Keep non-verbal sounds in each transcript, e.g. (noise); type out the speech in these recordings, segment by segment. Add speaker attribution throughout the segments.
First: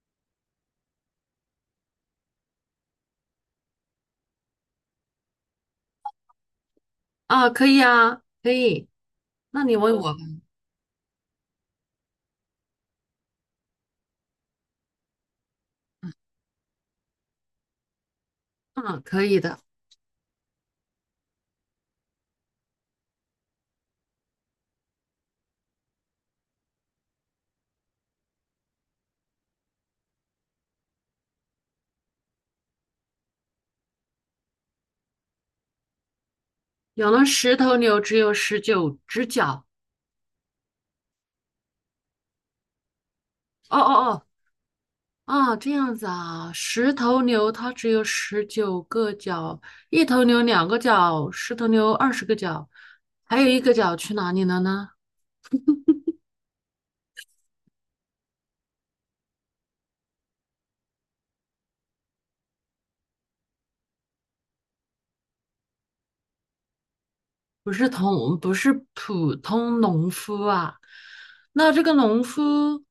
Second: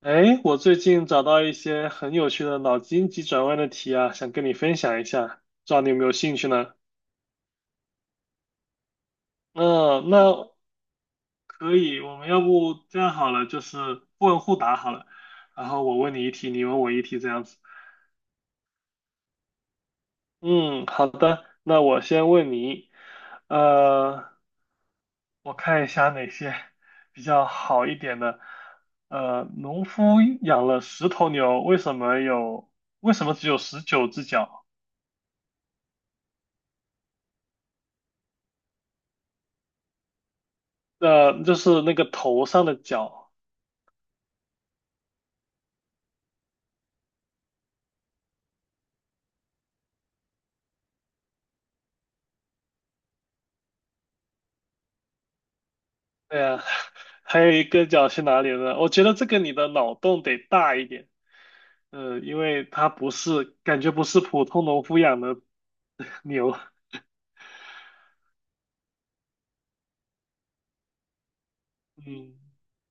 Speaker 1: 哎，我最近找到一些很有趣的脑筋急转弯的题啊，想跟你分享一下，不知道你有没有兴趣呢？
Speaker 2: 啊，可以啊，可以。那你问我
Speaker 1: 嗯，
Speaker 2: 吧。
Speaker 1: 那可以，我们要不这样好了，就是互问互答好了，然后我问你一题，你问我一题，这样子。
Speaker 2: 嗯，可以的。
Speaker 1: 嗯，好的，那我先问你，呃，我看一下哪些 (laughs) 比较好一点的。农夫养了10头牛，为什么有，为什么只有十九只脚？
Speaker 2: 养了十头牛，只有19只脚。
Speaker 1: 就是那个头上的角，
Speaker 2: 哦哦哦，啊，这样子啊。十头牛它只有19个脚，1头牛2个脚，十头牛20个脚，还有1个脚去哪里了呢？
Speaker 1: 对呀，(laughs) 还有一个角去哪里了呢？我觉得这个你的脑洞得大一点，因为它不是，感觉不是普通农夫养的 (laughs) 牛，
Speaker 2: 不是普通农夫啊。那这个农
Speaker 1: 嗯，
Speaker 2: 夫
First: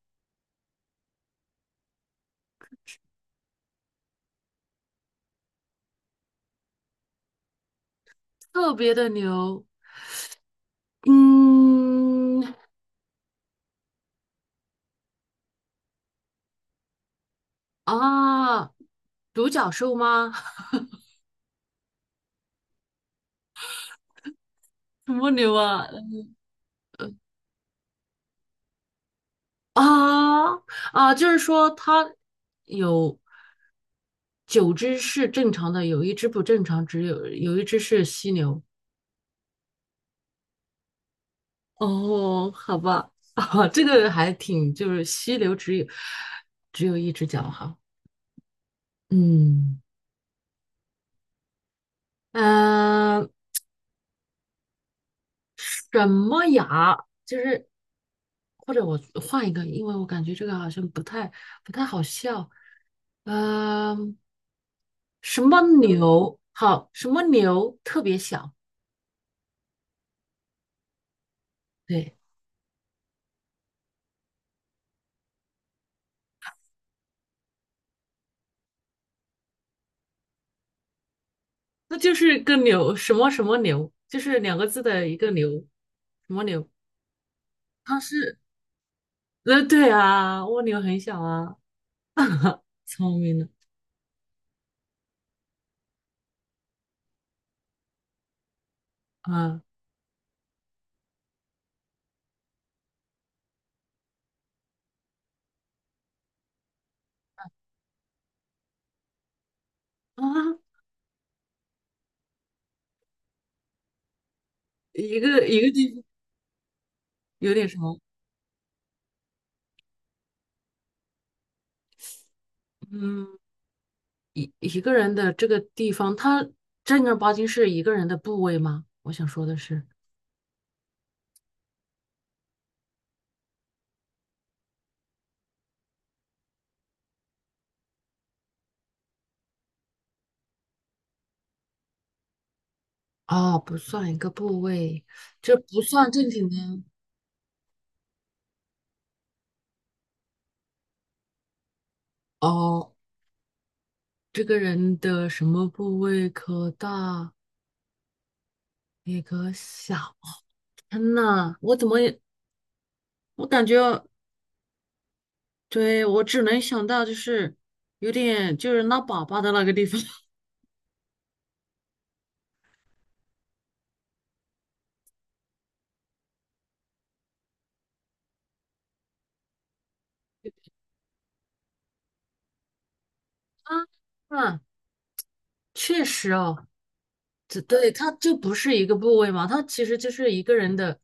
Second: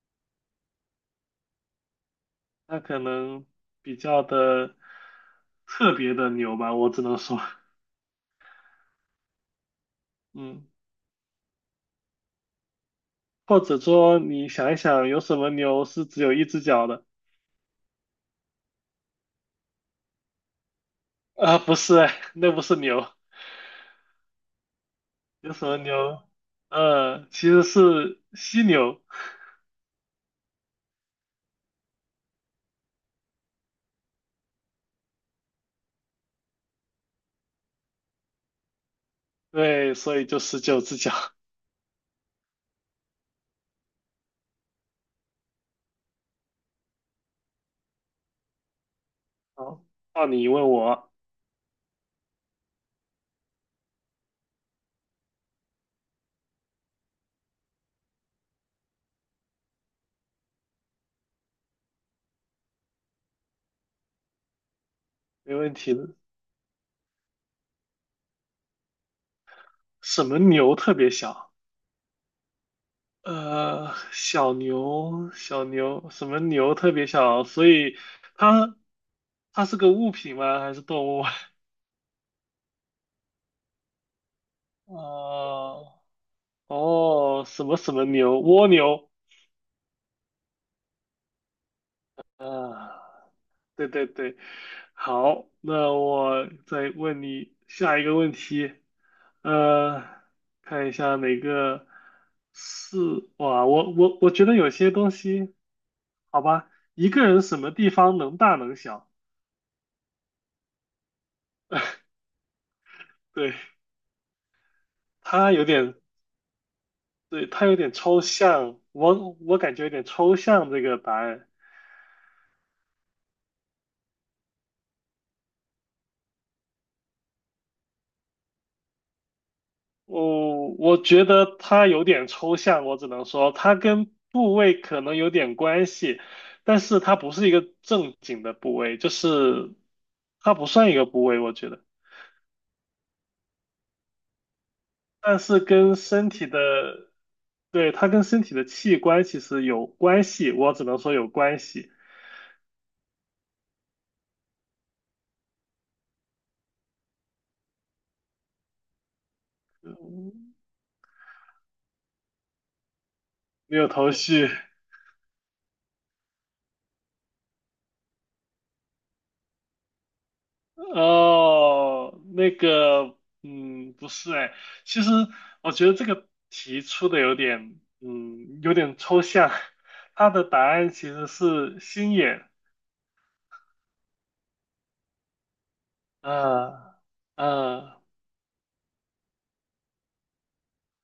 Speaker 1: 它可能比较的特别的牛吧，我只能说，
Speaker 2: 特别的牛，
Speaker 1: 嗯，
Speaker 2: 嗯
Speaker 1: 或者说你想一想，有什么牛是只有一只脚的？
Speaker 2: 啊，独角兽吗？(laughs)
Speaker 1: 啊、不是哎，(laughs) 那不是牛，
Speaker 2: 什么牛
Speaker 1: 有什么
Speaker 2: 啊？
Speaker 1: 牛？其实是犀牛。
Speaker 2: 啊啊，就是说它有九只是正常的，有一只不正常，只有一只是犀牛。
Speaker 1: 对，所以就十九只脚。
Speaker 2: 哦，好吧，(laughs) 啊，这个还挺，就是犀牛只有1只脚哈。嗯，
Speaker 1: 好 (laughs)，到你问我，
Speaker 2: 呃，什么牙？就是或者我换一个，因为我感觉这个好像不太好笑。嗯、什
Speaker 1: 没
Speaker 2: 么
Speaker 1: 问题的。
Speaker 2: 牛？好，什么牛特别小？
Speaker 1: 什么牛特别小？
Speaker 2: 对。
Speaker 1: 小牛，小牛，什么牛特别小？所以它它是个物品吗？还是动物？(laughs)
Speaker 2: 那就是个牛，什么什么牛，就是两个字的一个牛，
Speaker 1: 啊，
Speaker 2: 什么牛？
Speaker 1: 哦，什么什
Speaker 2: 它
Speaker 1: 么
Speaker 2: 是，
Speaker 1: 牛？蜗牛。
Speaker 2: 对啊，蜗牛很小啊，
Speaker 1: 啊，
Speaker 2: 聪明的
Speaker 1: 对对对。好，那我再问你下一个问题。
Speaker 2: 啊
Speaker 1: 呃，看一下哪个是哇，我觉得有些东西，好吧，一个人什么地方能大能小，
Speaker 2: 啊
Speaker 1: 对，
Speaker 2: (laughs)，一个
Speaker 1: 他
Speaker 2: 一
Speaker 1: 有
Speaker 2: 个地
Speaker 1: 点，
Speaker 2: 方
Speaker 1: 对，
Speaker 2: 有
Speaker 1: 他
Speaker 2: 点
Speaker 1: 有
Speaker 2: 什
Speaker 1: 点
Speaker 2: 么，
Speaker 1: 抽象，我感觉有点抽象这个答案，
Speaker 2: 嗯，一个人的这个地方，它正儿八经是一个人的部位吗？我想说的是，
Speaker 1: 我觉得他有点抽象，我只能说他跟部位可能有点关系，但是它不是一个正经的部位，就是它不算一个部位，我觉得。
Speaker 2: 哦，不算一个部位，
Speaker 1: 但
Speaker 2: 这
Speaker 1: 是
Speaker 2: 不
Speaker 1: 跟
Speaker 2: 算正
Speaker 1: 身
Speaker 2: 经
Speaker 1: 体
Speaker 2: 的
Speaker 1: 的，对，它跟身体的器官其实有关系，我只能说有关系，
Speaker 2: 哦。这个人的什么部位可大也可小？天呐，我怎么也我感
Speaker 1: 没有
Speaker 2: 觉，
Speaker 1: 头绪。
Speaker 2: 对，我只能想到就是有点就是拉粑粑的那个地方
Speaker 1: 哦，那个，嗯，不是哎，其实我觉得这个题出的有点，有点抽象。它的答案其实是心眼，
Speaker 2: (laughs) 啊，啊确实哦，
Speaker 1: 啊、
Speaker 2: 这对，
Speaker 1: 啊、
Speaker 2: 它就不是一个部位嘛，它其实就是一个人的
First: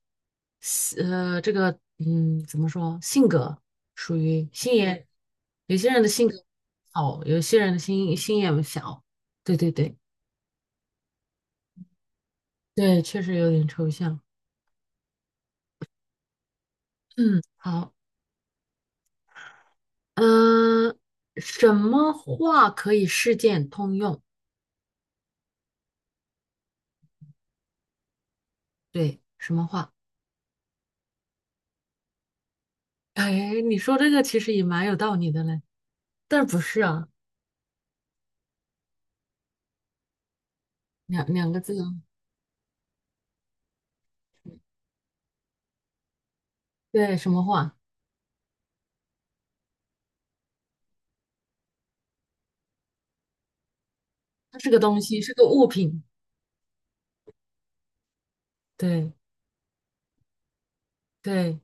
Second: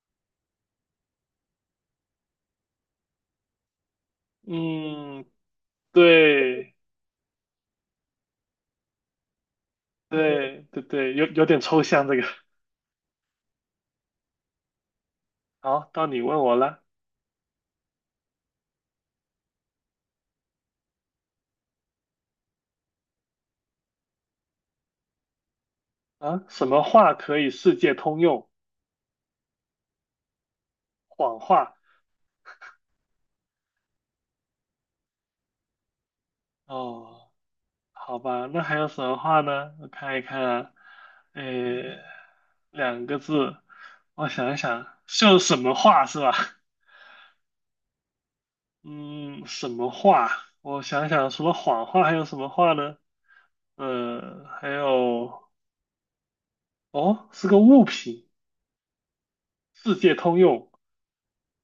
Speaker 2: 这个怎么说，性格属于心眼，
Speaker 1: 嗯，
Speaker 2: 有些人的性格
Speaker 1: 对，
Speaker 2: 好，有些人的心眼小，对对对
Speaker 1: 对，对对，有点抽象这个。
Speaker 2: 对，确实有点抽象。
Speaker 1: 好，到你问我了。
Speaker 2: 嗯，好，嗯、什么话可以事件通用？
Speaker 1: 啊，什么话可以世界通用？
Speaker 2: 对，什么话？
Speaker 1: 谎话。
Speaker 2: 哎，你说这个其实也蛮有道理的嘞，但是不是啊？
Speaker 1: 哦，好吧，那还有什么话呢？我看一看啊，
Speaker 2: 两
Speaker 1: 哎，
Speaker 2: 两个字啊，
Speaker 1: 两个字，我想一想，就什么话是吧？
Speaker 2: 对，什么话？
Speaker 1: 嗯，什么话？我想想，除了谎话还有什么话呢？
Speaker 2: 它
Speaker 1: 还
Speaker 2: 是个东西，是个
Speaker 1: 有，
Speaker 2: 物品。
Speaker 1: 哦，是个物品，
Speaker 2: 对
Speaker 1: 世界通用。
Speaker 2: 对，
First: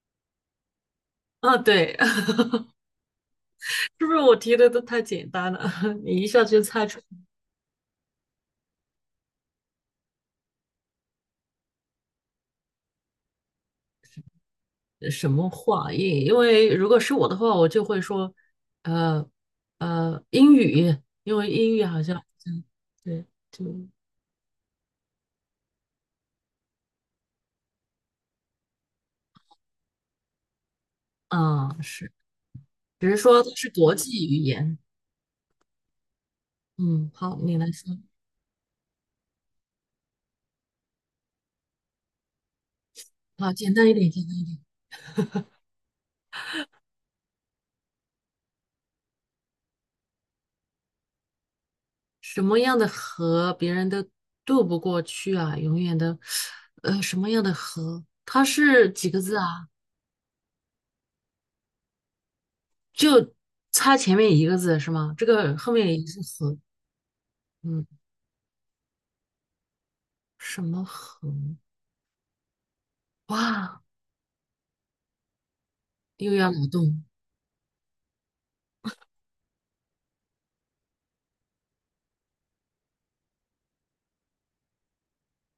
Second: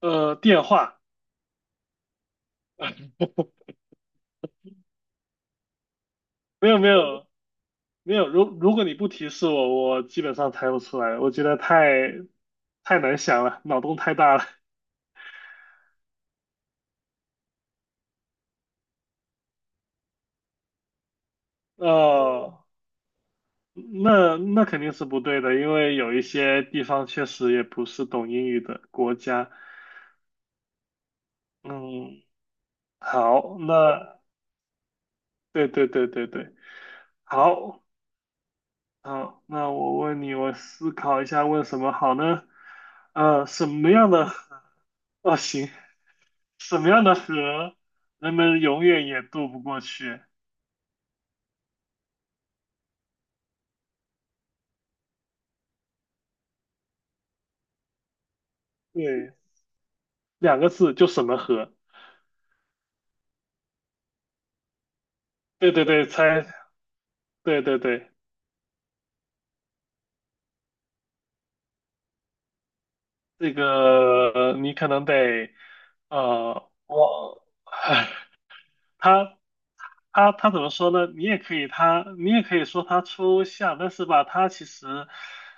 Speaker 1: 电话，
Speaker 2: 啊对，(laughs) 是不是我提的都太简单了？(laughs) 你一下就
Speaker 1: 没有
Speaker 2: 猜
Speaker 1: 没
Speaker 2: 出
Speaker 1: 有，没有，如果你不提示我，我基本上猜不出来。我觉得太难想了，脑洞太大了。
Speaker 2: 什么话？因为如果是我的话，我就会说，呃英语，因为英语好像，嗯，
Speaker 1: 哦，
Speaker 2: 对，就
Speaker 1: 那肯定是不对的，因为有一些地方确实也不是懂英语的国家。
Speaker 2: 啊是，
Speaker 1: 嗯，
Speaker 2: 只是说它
Speaker 1: 好，
Speaker 2: 是国
Speaker 1: 那
Speaker 2: 际语言。
Speaker 1: 对对对对对，
Speaker 2: 嗯，好，你来
Speaker 1: 好，
Speaker 2: 说，
Speaker 1: 好，那我问你，我思考一下问什么好呢？
Speaker 2: 好，
Speaker 1: 什
Speaker 2: 简单
Speaker 1: 么
Speaker 2: 一点，
Speaker 1: 样
Speaker 2: 简
Speaker 1: 的
Speaker 2: 单。
Speaker 1: 河？哦，行，什么样的河人们永远也渡不过去？
Speaker 2: 什么样的河别人都渡不过去啊，永远都，什么样的河？它是几个
Speaker 1: 对。
Speaker 2: 字啊？
Speaker 1: 两个字就什么河。
Speaker 2: 就差前面1个字是吗？这个
Speaker 1: 对
Speaker 2: 后
Speaker 1: 对
Speaker 2: 面
Speaker 1: 对，
Speaker 2: 也是
Speaker 1: 猜，
Speaker 2: 河，
Speaker 1: 对对
Speaker 2: 嗯，
Speaker 1: 对，
Speaker 2: 什么河？
Speaker 1: 这
Speaker 2: 哇，
Speaker 1: 个呃你可能得
Speaker 2: 又要脑洞
Speaker 1: 我，(laughs) 唉，他他怎么说呢？你也可以他，你也可以说他抽象，但是吧，他其实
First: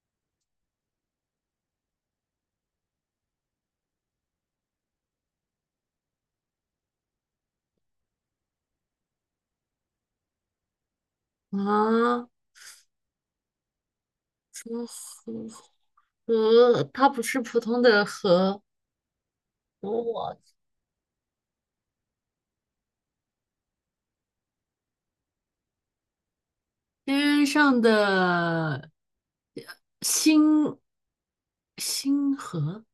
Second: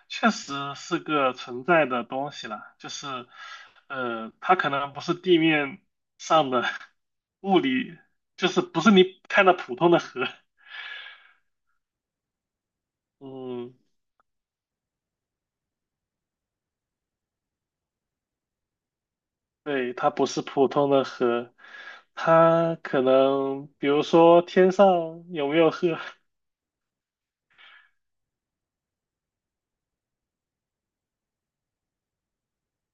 Speaker 1: 确实是个存在的东西啦，就是它可能不是地面上的 (laughs) 物理，就是不是你看到普通的河，
Speaker 2: 啊！
Speaker 1: 嗯。
Speaker 2: 什么河？河，它不是普通的河，
Speaker 1: 对，它不
Speaker 2: 我
Speaker 1: 是普通的河，它可能比如说天上有没有河，
Speaker 2: 天上的呃星星河，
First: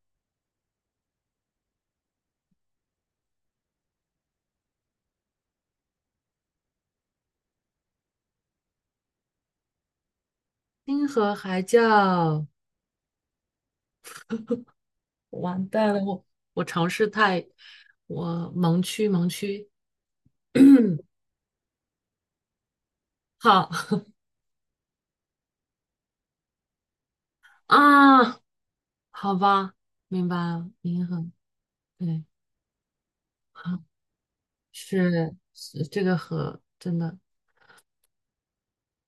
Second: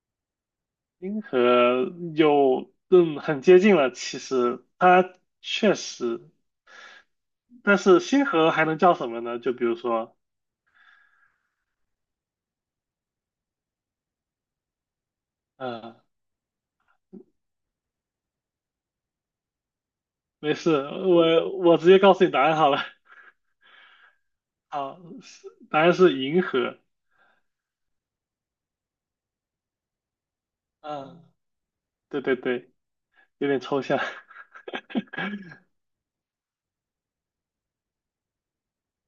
Speaker 1: 银河有，很接近了。其实它确实，但是星河还能叫什么呢？就比如说，
Speaker 2: 星河还叫。完蛋
Speaker 1: 嗯，
Speaker 2: 了，我尝试太，我盲区盲区，
Speaker 1: 没事，
Speaker 2: (coughs) (clears throat)
Speaker 1: 我直接告诉你答案好了。
Speaker 2: 好
Speaker 1: 好，是答案是银河。
Speaker 2: 啊，好吧，明白了，平
Speaker 1: 嗯，
Speaker 2: 衡，
Speaker 1: 对
Speaker 2: 对，
Speaker 1: 对对，有点
Speaker 2: 好，
Speaker 1: 抽象。
Speaker 2: 是
Speaker 1: (laughs)
Speaker 2: 是这个和真的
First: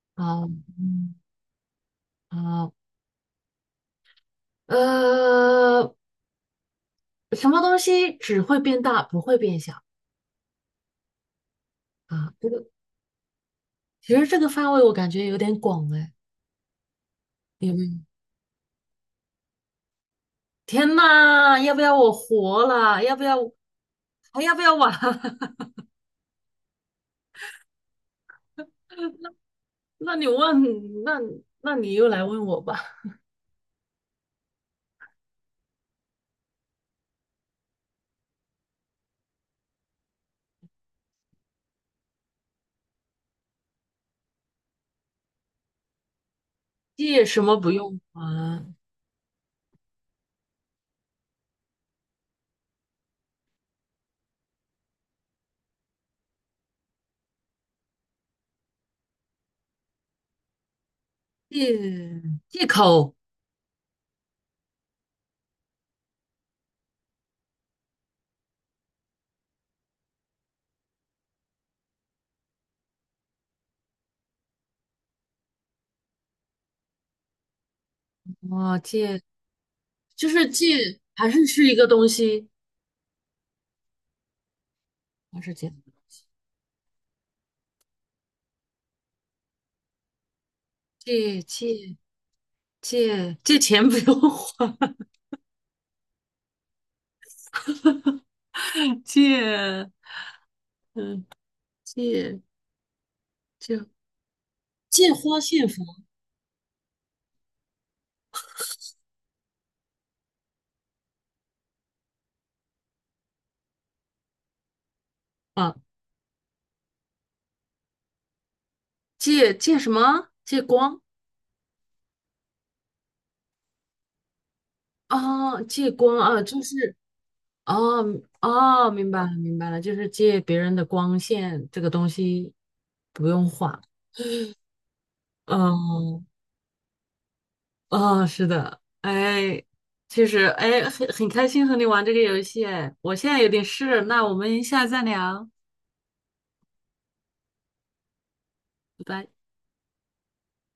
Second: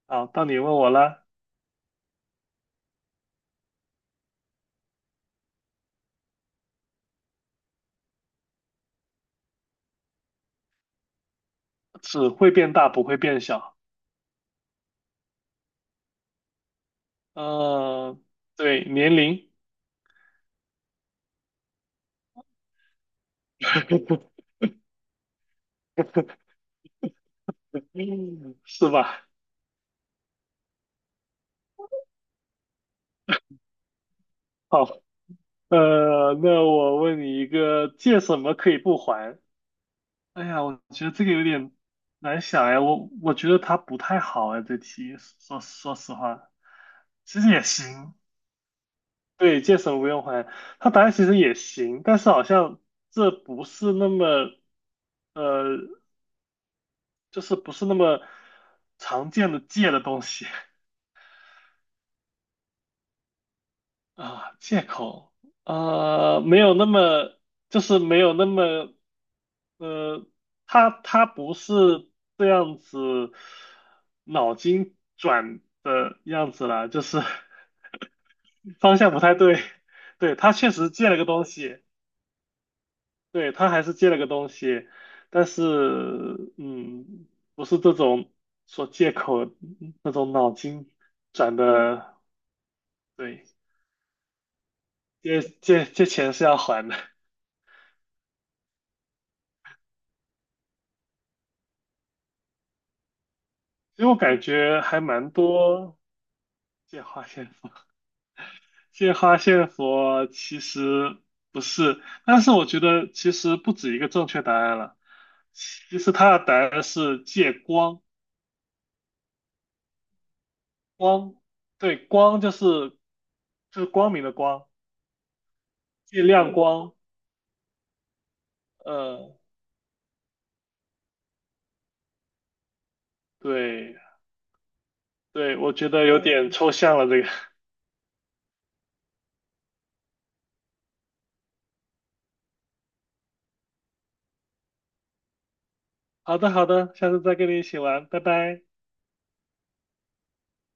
Speaker 1: 好，
Speaker 2: 好，
Speaker 1: 到你问我
Speaker 2: 嗯，
Speaker 1: 了，
Speaker 2: 好，呃，什么东西只会变大不会变小
Speaker 1: 只
Speaker 2: 啊？这
Speaker 1: 会
Speaker 2: 个
Speaker 1: 变大不会变小。
Speaker 2: 其实这个范围我感觉有点广哎，有没有？
Speaker 1: 嗯、对，年龄。
Speaker 2: 天呐，要不要我活了？要不要还要不要玩？(laughs)
Speaker 1: (laughs) 是吧？
Speaker 2: 那你问，那那你又来问我吧。
Speaker 1: 好，那我问你一个，借什么可以不还？哎呀，我觉得这个有点难想哎，我觉得它不太好哎，这题说实话，
Speaker 2: 借
Speaker 1: 其
Speaker 2: 什
Speaker 1: 实
Speaker 2: 么
Speaker 1: 也
Speaker 2: 不用
Speaker 1: 行，
Speaker 2: 还？
Speaker 1: 对，借什么不用还，它答案其实也行，但是好像这不是那么，呃，就是不是那么常见的借的东西 (laughs)
Speaker 2: 借借口
Speaker 1: 啊，借口，没有那么。就是没有那么呃，他不是这样子脑筋转的样子啦，就是 (laughs)
Speaker 2: 啊，
Speaker 1: 方向
Speaker 2: 借
Speaker 1: 不太对。
Speaker 2: 就
Speaker 1: 对，
Speaker 2: 是
Speaker 1: 他
Speaker 2: 借，
Speaker 1: 确实借了个
Speaker 2: 还
Speaker 1: 东
Speaker 2: 是是一
Speaker 1: 西，
Speaker 2: 个东西，
Speaker 1: 对，他还是借了个东西，
Speaker 2: 还
Speaker 1: 但
Speaker 2: 是
Speaker 1: 是嗯，不是这种说借口那种脑筋
Speaker 2: 借
Speaker 1: 转
Speaker 2: 借
Speaker 1: 的，
Speaker 2: 借
Speaker 1: 对，
Speaker 2: 借钱不用还，
Speaker 1: 借钱是要还的。
Speaker 2: (laughs) 借嗯借借
Speaker 1: 其实我感觉还
Speaker 2: 借
Speaker 1: 蛮
Speaker 2: 花献佛
Speaker 1: 多借花献佛。借花献佛其实不是，但是我觉得其实不止一个正确答案了。
Speaker 2: 啊，
Speaker 1: 其实它的答案是借光，
Speaker 2: 借什么？借光
Speaker 1: 光，对，光就是就是光明的光，
Speaker 2: 啊，借光
Speaker 1: 借
Speaker 2: 啊，
Speaker 1: 亮
Speaker 2: 就
Speaker 1: 光。
Speaker 2: 是。哦嗯哦，明白了，
Speaker 1: 呃，
Speaker 2: 明白了，就是借别人的光线这个东西不用画。
Speaker 1: 对对，我觉得有
Speaker 2: 嗯，
Speaker 1: 点抽象了这个。
Speaker 2: 哦，是的，哎，其实哎，很开心和你玩这个游戏，哎，我现在有点事，那我们下次再聊，
Speaker 1: (laughs) 好的好的，下次再跟你一起玩，拜拜。
Speaker 2: 拜拜。